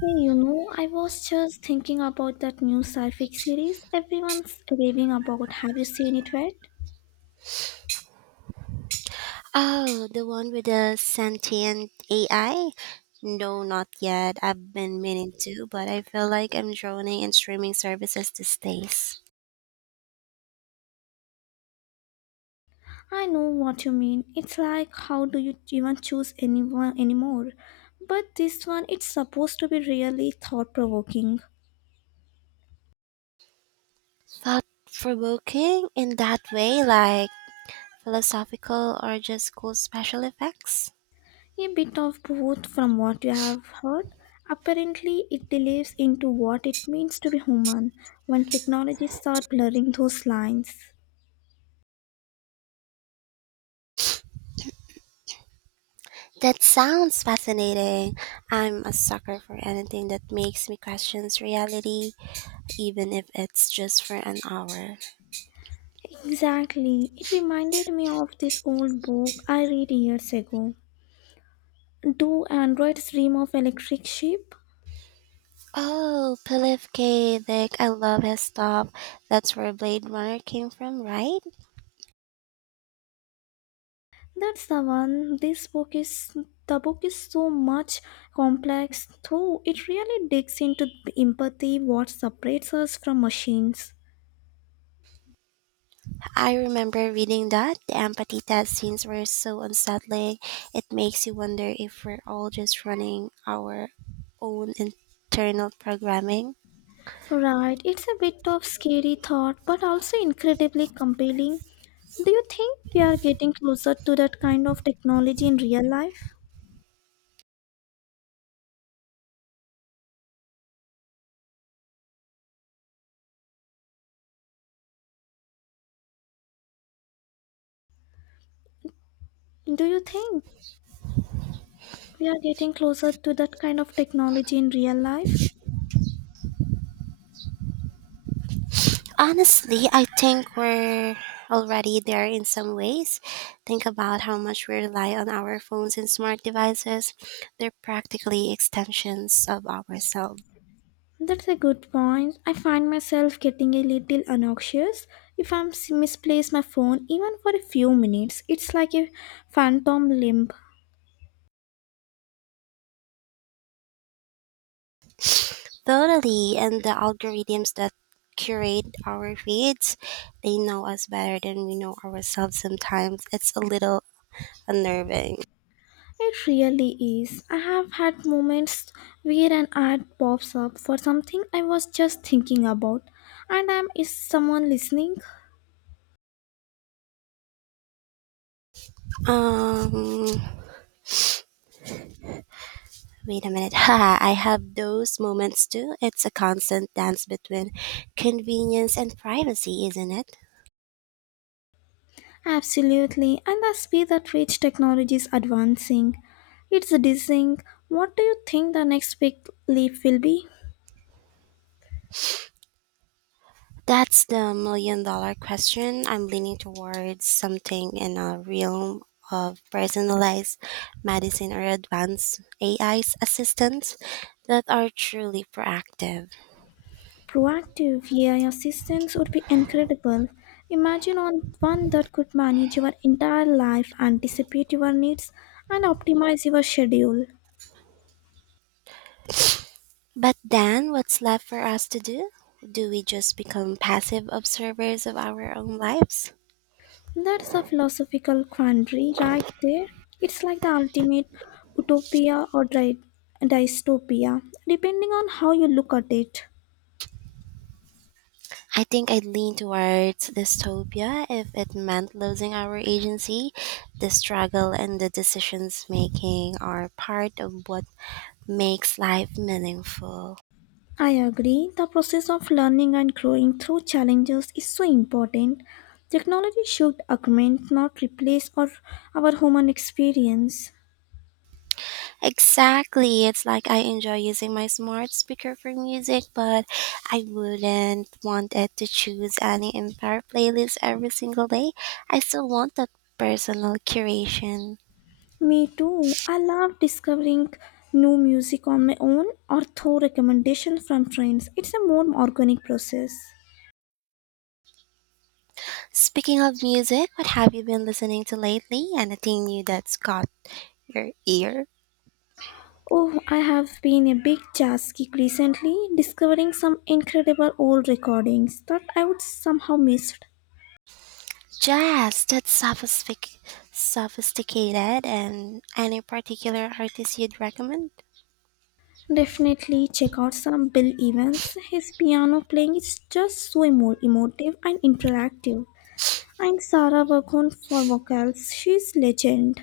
Hey, you know, I was just thinking about that new sci-fi series everyone's raving about. Have you seen it yet? Oh, the one with the sentient AI? No, not yet. I've been meaning to, but I feel like I'm drowning in streaming services these days. I know what you mean. It's like how do you even choose anyone anymore? But this one, it's supposed to be really thought-provoking. Thought provoking in that way, like philosophical or just cool special effects? A bit of both from what you have heard. Apparently, it delves into what it means to be human when technologies start blurring those lines. That sounds fascinating. I'm a sucker for anything that makes me question reality, even if it's just for an hour. Exactly. It reminded me of this old book I read years ago. Do androids dream of electric sheep? Oh, Philip K. Dick, I love his stuff. That's where Blade Runner came from, right? That's the one. This book is the book is so much complex though it really digs into the empathy what separates us from machines. I remember reading that. The empathy test scenes were so unsettling. It makes you wonder if we're all just running our own internal programming. Right, it's a bit of scary thought but also incredibly compelling. Do you think we are getting closer to that kind of technology in real life? Do you think? We are getting closer to that kind of technology in real life. Honestly, I think we're already there in some ways. Think about how much we rely on our phones and smart devices. They're practically extensions of ourselves. That's a good point. I find myself getting a little anxious if I am misplace my phone even for a few minutes. It's like a phantom limp. Totally, and the algorithms that curate our feeds, they know us better than we know ourselves sometimes. It's a little unnerving. It really is. I have had moments where an ad pops up for something I was just thinking about, and I'm is someone listening? Um, Wait a minute. Ha, I have those moments too. It's a constant dance between convenience and privacy, isn't it? Absolutely, and the speed at which technology is advancing, it's dizzying. What do you think the next big leap will be? That's the million-dollar question. I'm leaning towards something in a realm of personalized medicine or advanced AI's assistants that are truly proactive. Proactive AI assistance would be incredible. Imagine on one that could manage your entire life, anticipate your needs, and optimize your schedule. But then, what's left for us to do? Do we just become passive observers of our own lives? That's a philosophical quandary right there. It's like the ultimate utopia or dystopia, depending on how you look at it. I think I'd lean towards dystopia if it meant losing our agency. The struggle and the decisions making are part of what makes life meaningful. I agree. The process of learning and growing through challenges is so important. Technology should augment, not replace, or our human experience. Exactly. It's like I enjoy using my smart speaker for music, but I wouldn't want it to choose any entire playlist every single day. I still want that personal curation. Me too. I love discovering new music on my own or through recommendations from friends. It's a more organic process. Speaking of music, what have you been listening to lately? Anything new that's caught your ear? Oh, I have been a big jazz geek recently, discovering some incredible old recordings that I would somehow missed. Jazz, that's sophisticated, and any particular artist you'd recommend? Definitely check out some Bill Evans. His piano playing is just so emotive and interactive. And Sarah Vaughan for vocals. She's legend.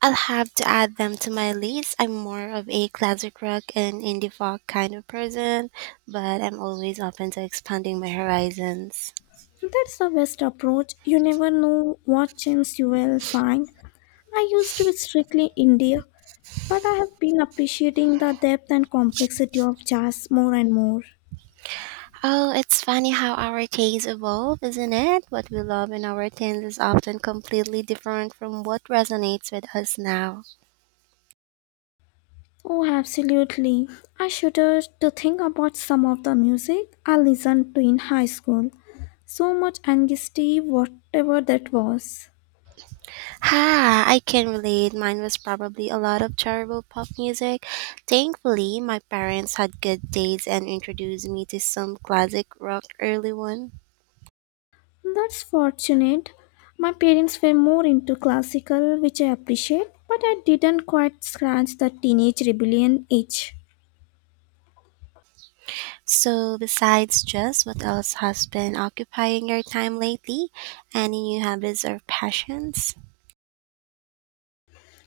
I'll have to add them to my list. I'm more of a classic rock and indie folk kind of person, but I'm always open to expanding my horizons. That's the best approach. You never know what gems you will find. I used to be strictly India, but I have been appreciating the depth and complexity of jazz more and more. Oh, it's funny how our tastes evolve, isn't it? What we love in our teens is often completely different from what resonates with us now. Oh, absolutely. I shudder to think about some of the music I listened to in high school. So much anxiety, whatever that was. Ha, I can relate. Mine was probably a lot of terrible pop music. Thankfully, my parents had good taste and introduced me to some classic rock early on. That's fortunate. My parents were more into classical, which I appreciate, but I didn't quite scratch the teenage rebellion itch. So, besides just what else has been occupying your time lately? Any new habits or passions?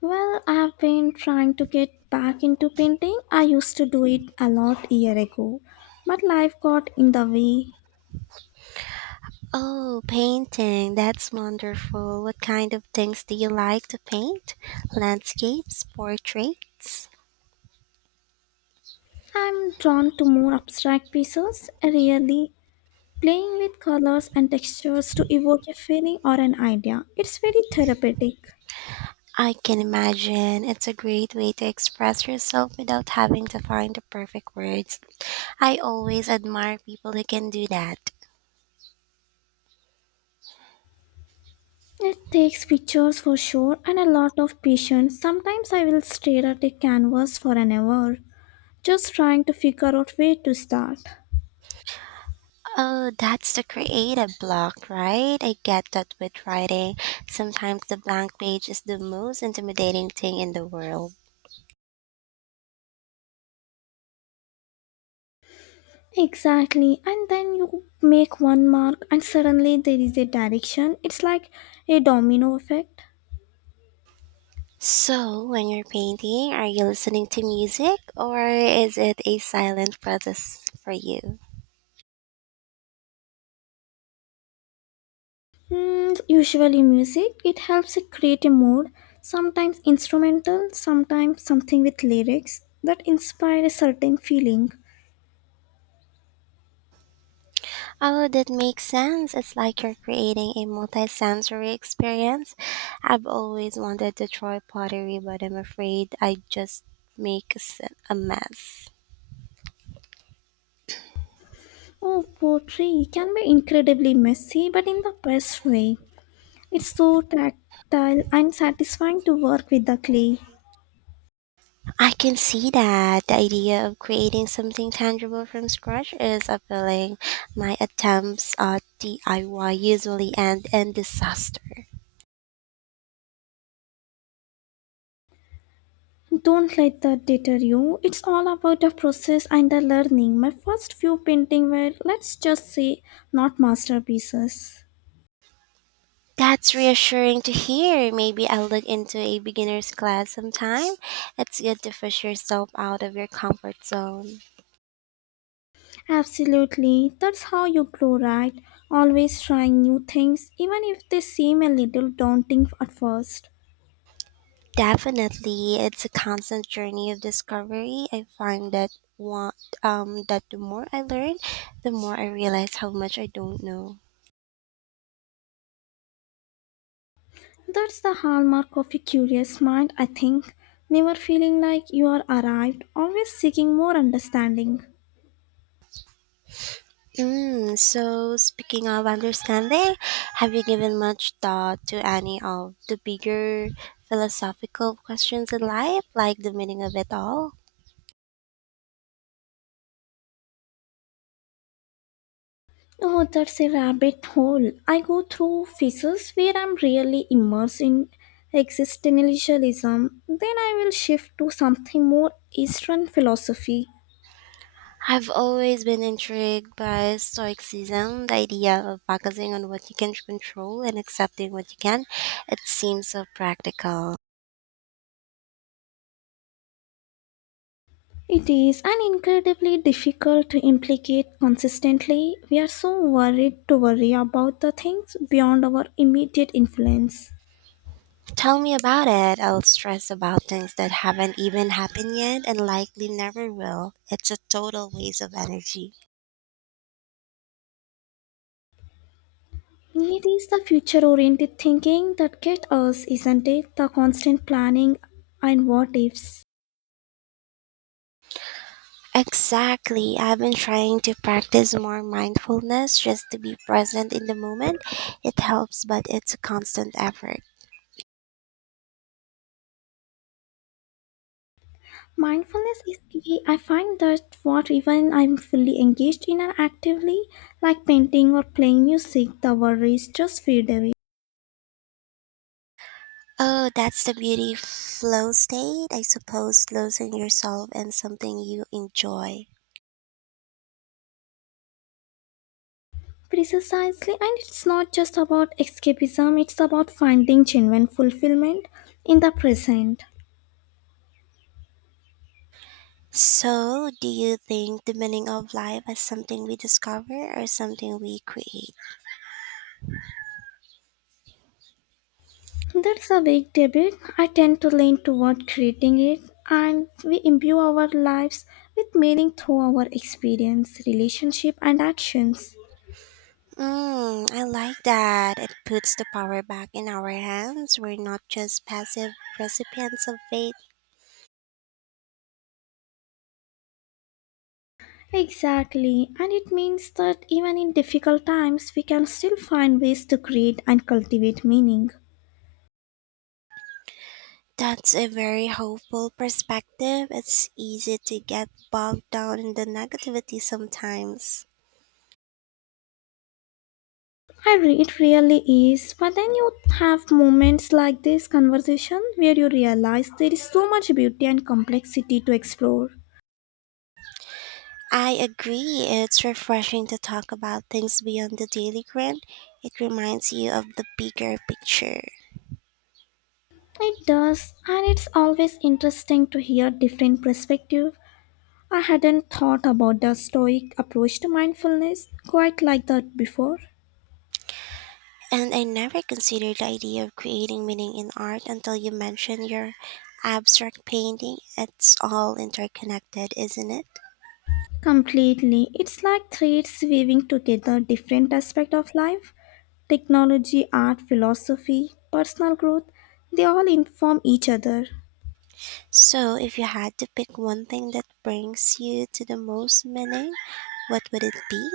Well, I've been trying to get back into painting. I used to do it a lot year ago, but life got in the way. Oh, painting. That's wonderful. What kind of things do you like to paint? Landscapes, portraits? I'm drawn to more abstract pieces, really playing with colors and textures to evoke a feeling or an idea. It's very therapeutic. I can imagine. It's a great way to express yourself without having to find the perfect words. I always admire people who can do that. It takes pictures for sure and a lot of patience. Sometimes I will stare at a canvas for an hour, just trying to figure out where to start. Oh, that's the creative block, right? I get that with writing. Sometimes the blank page is the most intimidating thing in the world. Exactly, and then you make one mark, and suddenly there is a direction. It's like a domino effect. So, when you're painting, are you listening to music or is it a silent process for you? Hmm, usually, music it helps it create a mood. Sometimes instrumental, sometimes something with lyrics that inspire a certain feeling. Oh, that makes sense. It's like you're creating a multisensory experience. I've always wanted to try pottery, but I'm afraid I just make a s- a mess. Oh, poetry can be incredibly messy, but in the best way. It's so tactile and satisfying to work with the clay. I can see that the idea of creating something tangible from scratch is appealing. My attempts at DIY usually end in disaster. Don't let that deter you. It's all about the process and the learning. My first few paintings were, let's just say, not masterpieces. That's reassuring to hear. Maybe I'll look into a beginner's class sometime. It's good to push yourself out of your comfort zone. Absolutely. That's how you grow, right? Always trying new things, even if they seem a little daunting at first. Definitely, it's a constant journey of discovery. I find that one, that the more I learn, the more I realize how much I don't know. That's the hallmark of a curious mind, I think. Never feeling like you are arrived, always seeking more understanding. Mm, so, speaking of understanding, have you given much thought to any of the bigger philosophical questions in life, like the meaning of it all? Oh, that's a rabbit hole. I go through phases where I'm really immersed in existentialism. Then I will shift to something more Eastern philosophy. I've always been intrigued by Stoicism, the idea of focusing on what you can control and accepting what you can. It seems so practical. It is an incredibly difficult to implicate consistently. We are so worried to worry about the things beyond our immediate influence. Tell me about it. I'll stress about things that haven't even happened yet and likely never will. It's a total waste of energy. It is the future oriented thinking that gets us, isn't it? The constant planning and what ifs. Exactly. I've been trying to practice more mindfulness just to be present in the moment. It helps, but it's a constant effort. Mindfulness is key. I find that what even I'm fully engaged in and actively, like painting or playing music, the worries just fade away. Oh, that's the beauty of flow state, I suppose, losing yourself in something you enjoy. Precisely, and it's not just about escapism, it's about finding genuine fulfillment in the present. So, do you think the meaning of life is something we discover or something we create? That's a big debate. I tend to lean toward creating it, and we imbue our lives with meaning through our experience, relationship, and actions. Mm, I like that. It puts the power back in our hands. We're not just passive recipients of fate. Exactly, and it means that even in difficult times, we can still find ways to create and cultivate meaning. That's a very hopeful perspective. It's easy to get bogged down in the negativity sometimes. It really is, but then you have moments like this conversation where you realize there is so much beauty and complexity to explore. I agree. It's refreshing to talk about things beyond the daily grind. It reminds you of the bigger picture. It does, and it's always interesting to hear different perspective. I hadn't thought about the stoic approach to mindfulness quite like that before. And I never considered the idea of creating meaning in art until you mentioned your abstract painting. It's all interconnected, isn't it? Completely. It's like threads weaving together different aspects of life technology, art, philosophy, personal growth. They all inform each other. So, if you had to pick one thing that brings you to the most meaning, what would it be?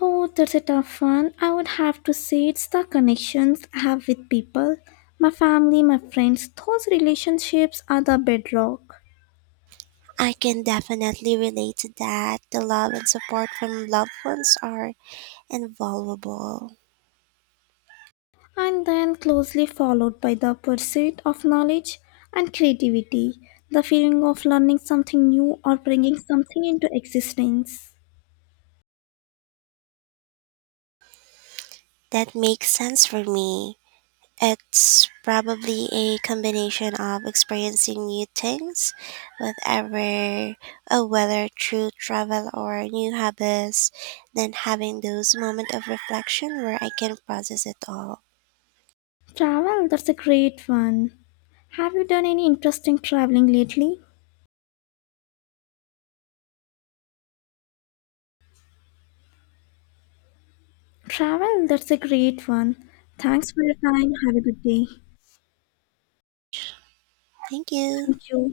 Oh, that's a tough one. I would have to say it's the connections I have with people. My family, my friends, those relationships are the bedrock. I can definitely relate to that. The love and support from loved ones are invaluable. And then closely followed by the pursuit of knowledge and creativity, the feeling of learning something new or bringing something into existence. That makes sense for me. It's probably a combination of experiencing new things, whatever, whether through travel or new hobbies, then having those moments of reflection where I can process it all. Travel, that's a great one. Have you done any interesting traveling lately? Travel, that's a great one. Thanks for your time. Have a good day. Thank you. Thank you.